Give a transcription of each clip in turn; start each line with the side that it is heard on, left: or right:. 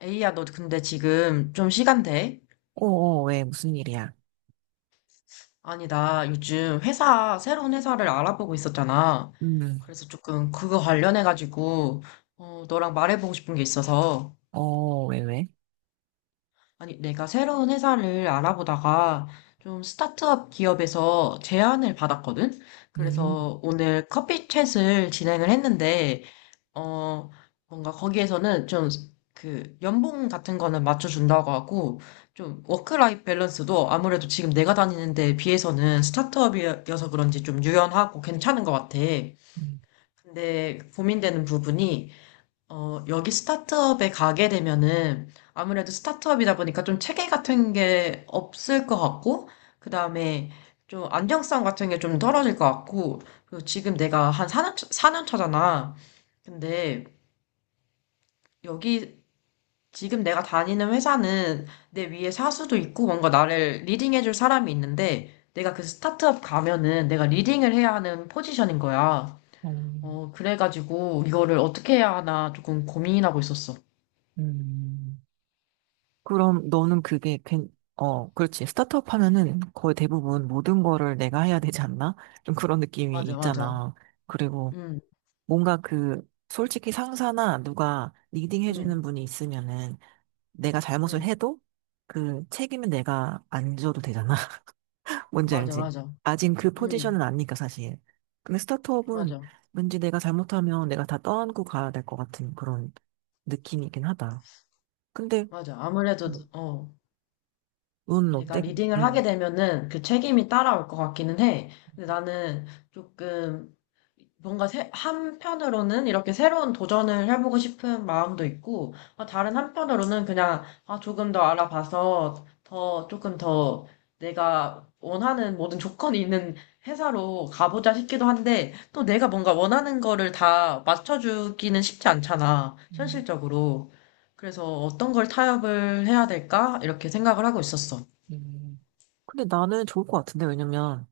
left: 에이야, 너 근데 지금 좀 시간 돼?
right: 어, 어, 왜, 무슨 일이야?
left: 아니, 나 요즘 회사, 새로운 회사를 알아보고 있었잖아.
right: 음,
left: 그래서 조금 그거 관련해가지고, 너랑 말해보고 싶은 게 있어서.
right: 어, 왜, 왜?
left: 아니, 내가 새로운 회사를 알아보다가 좀 스타트업 기업에서 제안을 받았거든?
right: 음,
left: 그래서 오늘 커피 챗을 진행을 했는데, 어, 뭔가 거기에서는 좀 그 연봉 같은 거는 맞춰준다고 하고 좀 워크라이프 밸런스도 아무래도 지금 내가 다니는 데에 비해서는 스타트업이어서 그런지 좀 유연하고 괜찮은 것 같아.
right: 음,
left: 근데 고민되는 부분이 여기 스타트업에 가게 되면은 아무래도 스타트업이다 보니까 좀 체계 같은 게 없을 것 같고 그다음에 좀 안정성 같은 게 좀 떨어질 것 같고 그리고 지금 내가 한 사년 4년 차잖아. 근데 여기 지금 내가 다니는 회사는 내 위에 사수도 있고 뭔가 나를 리딩해줄 사람이 있는데 내가 그 스타트업 가면은 내가 리딩을 해야 하는 포지션인 거야.
right: 어,
left: 그래가지고 이거를 어떻게 해야 하나 조금 고민하고 있었어.
right: 음. 그럼 너는 그게, 그렇지. 스타트업 하면은 거의 대부분 모든 거를 내가 해야 되지 않나? 좀 그런 느낌이
left: 맞아, 맞아.
right: 있잖아. 그리고
left: 응,
right: 뭔가 그, 솔직히 상사나 누가 리딩 해주는
left: 응,
right: 분이 있으면은 내가 잘못을
left: 응,
right: 해도 그 책임은 내가 안 져도 되잖아. 뭔지
left: 맞아,
right: 알지?
left: 맞아.
right: 아직 그
left: 응,
right: 포지션은 아니니까 사실. 근데 스타트업은
left: 맞아,
right: 왠지 내가 잘못하면 내가 다 떠안고 가야 될 것 같은 그런 느낌이긴 하다. 근데
left: 맞아. 아무래도,
right: 뭐, 너는
left: 내가
right: 어때?
left: 리딩을 하게
right: 음.
left: 되면은 그 책임이 따라올 것 같기는 해. 근데 나는 조금 뭔가 한편으로는 이렇게 새로운 도전을 해보고 싶은 마음도 있고, 다른 한편으로는 그냥 아, 조금 더 알아봐서 더, 조금 더 내가 원하는 모든 조건이 있는 회사로 가보자 싶기도 한데, 또 내가 뭔가 원하는 거를 다 맞춰주기는 쉽지 않잖아,
right: 음,
left: 현실적으로. 그래서 어떤 걸 타협을 해야 될까? 이렇게 생각을 하고 있었어.
right: 음, 근데 나는 좋을 것 같은데 왜냐면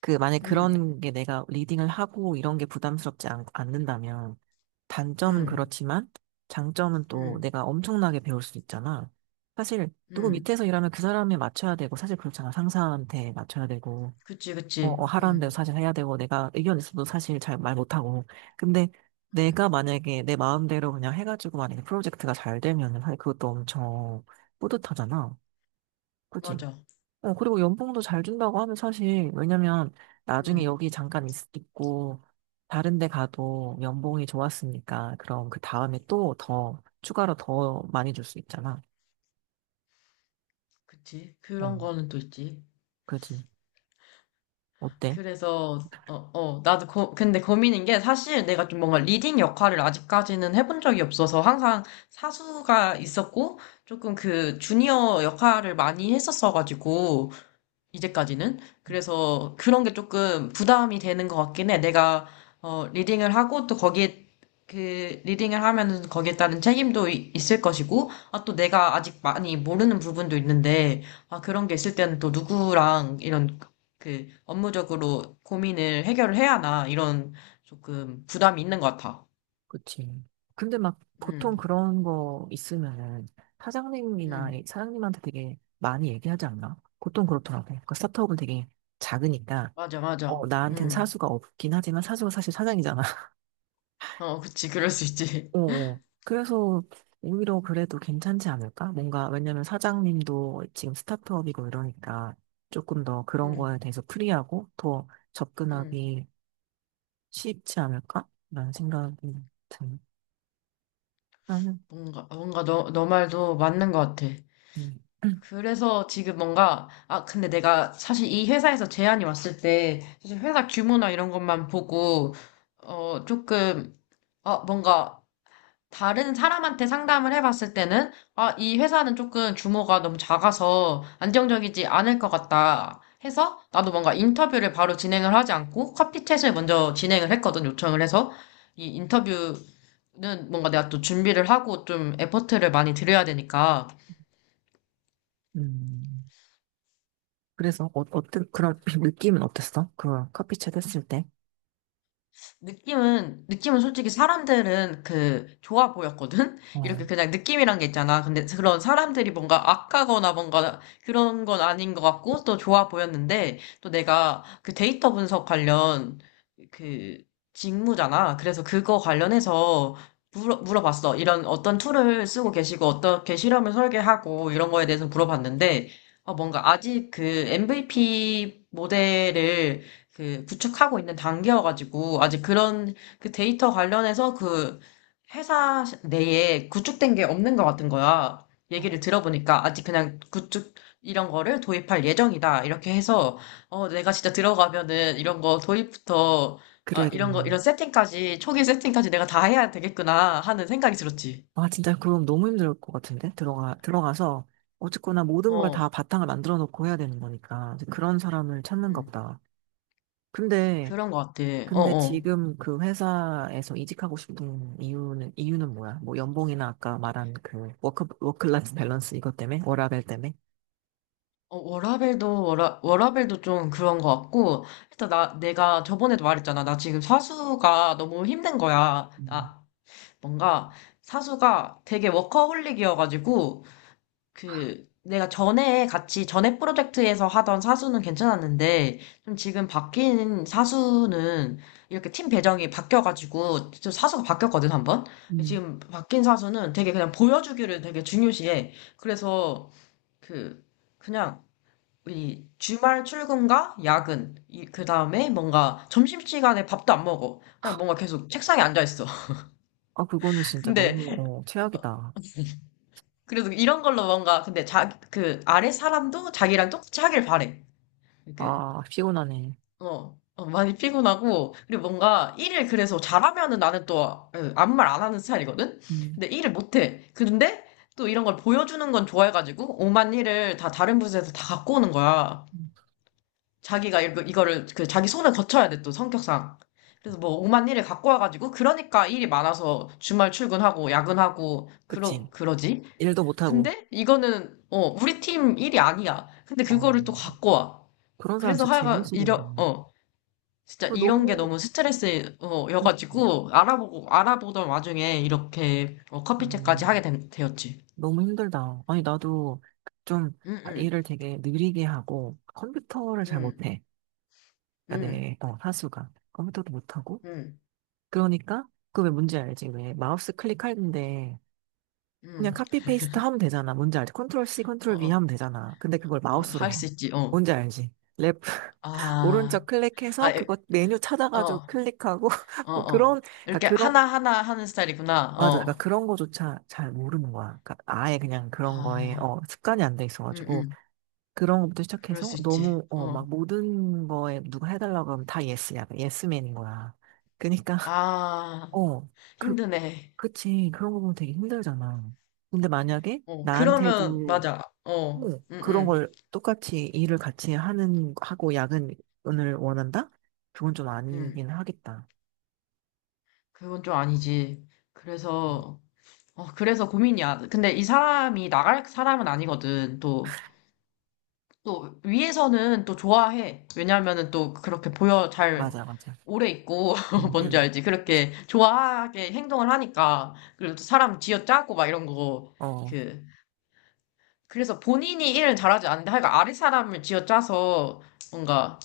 right: 그 만약
left: 응.
right: 그런 게 내가 리딩을 하고 이런 게 부담스럽지 않는다면
left: 응.
right: 단점은 그렇지만 장점은 또
left: 응.
right: 내가 엄청나게 배울 수 있잖아. 사실 누구
left: 응.
right: 밑에서 일하면 그 사람에 맞춰야 되고 사실 그렇잖아. 상사한테 맞춰야 되고
left: 그치, 그치.
right: 하라는 대로
left: 응.
right: 사실 해야 되고, 내가 의견 있어도 사실 잘 말 못하고. 근데 내가 만약에 내 마음대로 그냥 해가지고 만약에 프로젝트가 잘 되면은 사실 그것도 엄청 뿌듯하잖아. 그치?
left: 맞아.
right: 그리고 연봉도 잘 준다고 하면 사실, 왜냐면 나중에
left: 응.
right: 여기 잠깐 있고, 다른 데 가도 연봉이 좋았으니까, 그럼 그 다음에 또 더, 추가로 더 많이 줄 수 있잖아.
left: 그치.
right: 어,
left: 그런 거는 또 있지.
right: 그치? 어때?
left: 그래서, 나도 근데 고민인 게 사실 내가 좀 뭔가 리딩 역할을 아직까지는 해본 적이 없어서 항상 사수가 있었고 조금 그 주니어 역할을 많이 했었어가지고 이제까지는. 그래서 그런 게 조금 부담이 되는 것 같긴 해. 내가, 리딩을 하고 또 거기에, 그, 리딩을 하면은 거기에 따른 책임도 있을 것이고, 아, 또 내가 아직 많이 모르는 부분도 있는데, 아, 그런 게 있을 때는 또 누구랑 이런, 그, 업무적으로 고민을 해결을 해야 하나, 이런 조금 부담이 있는 것 같아.
right: 그치. 근데 막 보통
left: 응,
right: 그런 거 있으면은 사장님이나
left: 응,
right: 사장님한테 되게 많이 얘기하지 않나? 보통 그렇더라고. 그러니까 스타트업은 되게 작으니까
left: 맞아, 맞아.
right: 나한텐
left: 응,
right: 사수가 없긴 하지만 사수가 사실 사장이잖아.
left: 그치, 그럴 수 있지.
right: 어, 어. 그래서 오히려 그래도 괜찮지 않을까? 뭔가 왜냐면 사장님도 지금 스타트업이고 이러니까 조금 더 그런
left: 응,
right: 거에 대해서 프리하고 더
left: 응.
right: 접근하기 쉽지 않을까? 라는 생각이 드는 나는
left: 뭔가, 뭔가 너 말도 맞는 것 같아.
right: 음.
left: 그래서 지금 뭔가, 아, 근데 내가 사실 이 회사에서 제안이 왔을 때, 사실 회사 규모나 이런 것만 보고, 조금, 아, 뭔가, 다른 사람한테 상담을 해봤을 때는, 아, 이 회사는 조금 규모가 너무 작아서 안정적이지 않을 것 같다 해서, 나도 뭔가 인터뷰를 바로 진행을 하지 않고, 커피챗을 먼저 진행을 했거든, 요청을 해서. 이 인터뷰는 뭔가 내가 또 준비를 하고 좀 에포트를 많이 들여야 되니까.
right: 음. 그래서 어떤 그런 느낌은 어땠어? 그 커피챗 했을 때?
left: 느낌은, 느낌은 솔직히 사람들은 그, 좋아 보였거든?
right: 어.
left: 이렇게 그냥 느낌이란 게 있잖아. 근데 그런 사람들이 뭔가 악하거나 뭔가 그런 건 아닌 것 같고, 또 좋아 보였는데, 또 내가 그 데이터 분석 관련 그 직무잖아. 그래서 그거 관련해서 물어봤어. 이런 어떤 툴을 쓰고 계시고, 어떻게 실험을 설계하고, 이런 거에 대해서 물어봤는데, 뭔가 아직 그 MVP 모델을 그 구축하고 있는 단계여가지고 아직 그런 그 데이터 관련해서 그 회사 내에 구축된 게 없는 것 같은 거야.
right: 어,
left: 얘기를 들어보니까 아직 그냥 구축 이런 거를 도입할 예정이다. 이렇게 해서 내가 진짜 들어가면은 이런 거 도입부터 아 이런 거
right: 그래야겠네.
left: 이런 세팅까지 초기 세팅까지 내가 다 해야 되겠구나 하는 생각이 들었지.
right: 아, 진짜 그럼 너무 힘들 것 같은데? 들어가서, 어쨌거나 모든 걸 다
left: 어,
right: 바탕을 만들어 놓고 해야 되는 거니까. 이제 그런 사람을 찾는가
left: 음,
right: 보다. 근데,
left: 그런 것 같아. 어,
right: 근데
left: 어.
right: 지금 그 회사에서 이직하고 싶은 이유는 뭐야? 뭐 연봉이나 아까 말한 그 워크라이프 밸런스 이것 때문에? 워라밸 때문에?
left: 워라밸도, 워라밸도 좀 그런 것 같고, 일단 나, 내가 저번에도 말했잖아. 나 지금 사수가 너무 힘든 거야.
right: 음.
left: 나, 뭔가, 사수가 되게 워커홀릭이어가지고, 그, 내가 전에 같이, 전에 프로젝트에서 하던 사수는 괜찮았는데, 좀 지금 바뀐 사수는, 이렇게 팀 배정이 바뀌어가지고, 좀 사수가 바뀌었거든, 한 번?
right: 음.
left: 지금 바뀐 사수는 되게 그냥 보여주기를 되게 중요시해. 그래서, 그, 그냥, 이 주말 출근과 야근, 이, 그 다음에 뭔가 점심시간에 밥도 안 먹어. 그냥 뭔가 계속 책상에 앉아 있어.
right: 아, 그거는 진짜
left: 근데,
right: 너무, 최악이다.
left: 그래도 이런 걸로 뭔가, 근데 자, 그 아래 사람도 자기랑 똑같이 하길 바래. 이렇게,
right: 아, 피곤하네.
left: 많이 피곤하고, 그리고 뭔가 일을 그래서 잘하면은 나는 또 에, 아무 말 안 하는 스타일이거든?
right: 음.
left: 근데 일을 못해. 근데 또 이런 걸 보여주는 건 좋아해가지고, 오만 일을 다 다른 부서에서 다 갖고 오는 거야. 자기가 이거를 그 자기 손을 거쳐야 돼 또 성격상. 그래서 뭐 오만 일을 갖고 와가지고 그러니까 일이 많아서 주말 출근하고 야근하고
right: 그치.
left: 그러지.
right: 일도 못하고.
left: 근데 이거는 우리 팀 일이 아니야. 근데
right: 어,
left: 그거를 또 갖고 와.
right: 그런 사람
left: 그래서
right: 진짜 제일
left: 하여간
right: 싫은데.
left: 이런 진짜
right: 그
left: 이런 게
right: 너무,
left: 너무 스트레스
right: 음,
left: 여가지고 알아보고 알아보던 와중에 이렇게 커피챗까지 하게
right: 음,
left: 되었지.
right: 너무 힘들다. 아니, 나도 좀
left: 응응.
right: 일을 되게 느리게 하고 컴퓨터를 잘 못해. 그러니까
left: 응응응응.
right: 내 사수가. 컴퓨터도 못하고. 그러니까 그왜 문제 알지? 왜 마우스 클릭하는데 그냥 카피 페이스트 하면 되잖아. 뭔지 알지? 컨트롤 C,
left: 어,
right: 컨트롤 V
left: 어,
right: 하면 되잖아. 근데 그걸
left: 어,
right: 마우스로
left: 할
right: 해.
left: 수 있지. 어.
right: 뭔지 알지? 랩,
left: 아.
right: 오른쪽
left: 아,
right: 클릭해서
left: 에,
right: 그거 메뉴
left: 어,
right: 찾아가지고 클릭하고
left: 어,
right: 뭐
left: 어.
right: 그런 그러니까
left: 이렇게
right: 그런
left: 하나하나 하는 스타일이구나.
right: 맞아. 그러니까
left: 어.
right: 그런 거조차 잘 모르는 거야. 그러니까 아예 그냥 그런 거에
left: 아,
right: 습관이 안 돼
left: 음,
right: 있어가지고
left: 음.
right: 그런 것부터
left: 그럴
right: 시작해서
left: 수 있지.
right: 너무
left: 어.
right: 막 모든 거에 누가 해달라고 하면 다 예스야. 예스맨인 거야. 그러니까
left: 아,
right: 어, 그,
left: 힘드네.
right: 그치. 그런 거 보면 되게 힘들잖아. 근데 만약에
left: 어, 그러면,
right: 나한테도
left: 맞아. 어,
right: 뭐
left: 응,
right: 그런
left: 응,
right: 걸 똑같이 일을 같이 하는 하고 야근을 원한다? 그건 좀
left: 응,
right: 아니긴 하겠다.
left: 그건 좀 아니지. 그래서, 그래서 고민이야. 근데 이 사람이 나갈 사람은 아니거든, 또. 또 위에서는 또 좋아해. 왜냐하면은 또 그렇게 보여 잘
right: 맞아, 맞아.
left: 오래 있고
right: 음,
left: 뭔지
right: 음.
left: 알지?
right: 그치?
left: 그렇게 좋아하게 행동을 하니까 그리고 또 사람 쥐어짜고 막 이런 거
right: 어,
left: 그 그래서 본인이 일을 잘하지 않는데 하여간 아래 사람을 쥐어짜서 뭔가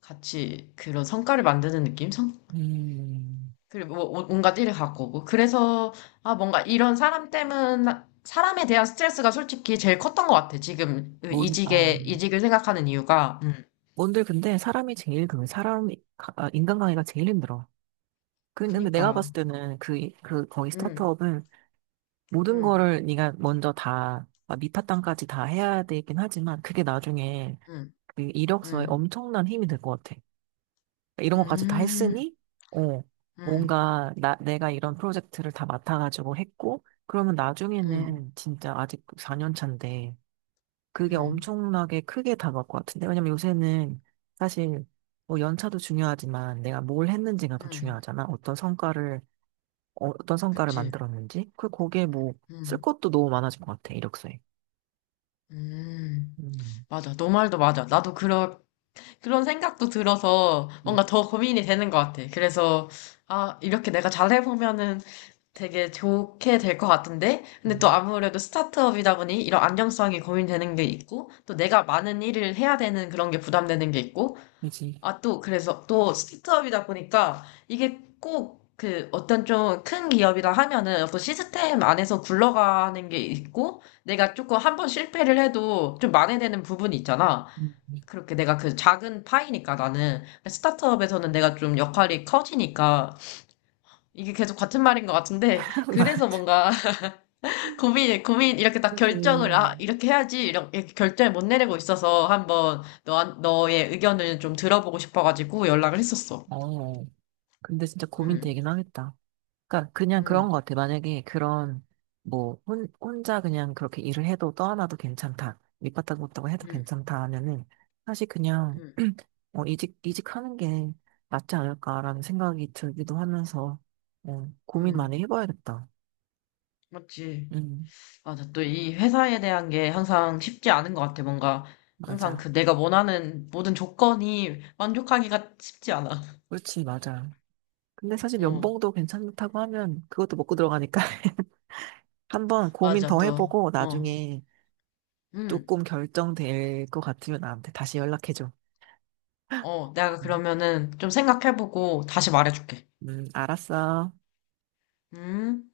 left: 같이 그런 성과를 만드는 느낌? 성
right: 음.
left: 그리고 뭔가 일을 갖고 오고 그래서 아 뭔가 이런 사람 때문 사람에 대한 스트레스가 솔직히 제일 컸던 것 같아. 지금 그
right: 뭔, 어,
left: 이직에 이직을 생각하는 이유가
right: 뭔들 근데 사람이 제일 그 사람, 아, 인간관계가 제일 힘들어. 근데 내가 봤을
left: 그니까.
right: 때는 거기
left: 음,
right: 스타트업은 모든
left: 음,
right: 거를 네가 먼저 다, 막 밑바탕까지 다 해야 되긴 하지만 그게 나중에
left: 음,
right: 그 이력서에
left: 음,
right: 엄청난 힘이 될 것 같아. 그러니까 이런 것까지 다
left: 음,
right: 했으니, 어,
left: 음,
right: 뭔가 내가 이런 프로젝트를 다 맡아가지고 했고, 그러면
left: 음,
right: 나중에는 진짜 아직 4년 차인데, 그게
left: 음,
right: 엄청나게 크게 다가올 것 같은데. 왜냐면 요새는 사실 뭐 연차도 중요하지만 내가 뭘 했는지가 더
left: 음,
right: 중요하잖아. 어떤 성과를, 어, 떤 성과를
left: 그치,
right: 만들었는지. 거기에 뭐, 쓸
left: 음,
right: 것도 너무 많아진 것 같아, 이력서에.
left: 음,
right: 음,
left: 맞아. 너 말도 맞아. 나도 그런, 그런 생각도 들어서
right: 이,
left: 뭔가 더 고민이 되는 것 같아. 그래서, 아, 이렇게 내가 잘해보면은 되게 좋게 될 것 같은데? 근데 또
right: 음,
left: 아무래도 스타트업이다 보니 이런 안정성이 고민되는 게 있고, 또 내가 많은 일을 해야 되는 그런 게 부담되는 게 있고,
right: 그지.
left: 아, 또, 그래서, 또, 스타트업이다 보니까, 이게 꼭, 그, 어떤 좀 큰 기업이라 하면은, 어떤 시스템 안에서 굴러가는 게 있고, 내가 조금 한번 실패를 해도 좀 만회되는 부분이 있잖아.
right: 음.
left: 그렇게 내가 그 작은 파이니까 나는. 스타트업에서는 내가 좀 역할이 커지니까, 이게 계속 같은 말인 것 같은데, 그래서
right: 맞아.
left: 뭔가, 고민, 이렇게 딱 결정을, 아,
right: 그지.
left: 이렇게 해야지, 이렇게 결정을 못 내리고 있어서, 한번, 너의 의견을 좀 들어보고 싶어가지고 연락을 했었어.
right: 어, 근데 진짜
left: 응,
right: 고민되긴 하겠다. 그러니까 그냥
left: 응,
right: 그런 것 같아. 만약에 그런 뭐 혼자 그냥 그렇게 일을 해도 떠나도 괜찮다. 밑바닥 못하고 해도
left: 응,
right: 괜찮다 하면은 사실 그냥
left: 응,
right: 이직하는 게 낫지 않을까라는 생각이 들기도 하면서 고민
left: 응.
right: 많이 해봐야겠다.
left: 맞지.
right: 음
left: 맞아. 또 이 회사에 대한 게 항상 쉽지 않은 것 같아. 뭔가 항상
right: 맞아.
left: 그 내가 원하는 모든 조건이 만족하기가 쉽지 않아.
right: 그렇지 맞아. 근데 사실
left: 어,
right: 연봉도 괜찮다고 하면 그것도 먹고 들어가니까 한번 고민
left: 맞아.
right: 더
left: 또,
right: 해보고
left: 어,
right: 나중에
left: 응,
right: 조금 결정될 것 같으면 나한테 다시 연락해줘.
left: 어. 내가
right: 음,
left: 그러면은 좀 생각해보고 다시 말해줄게.
right: 알았어.
left: 음.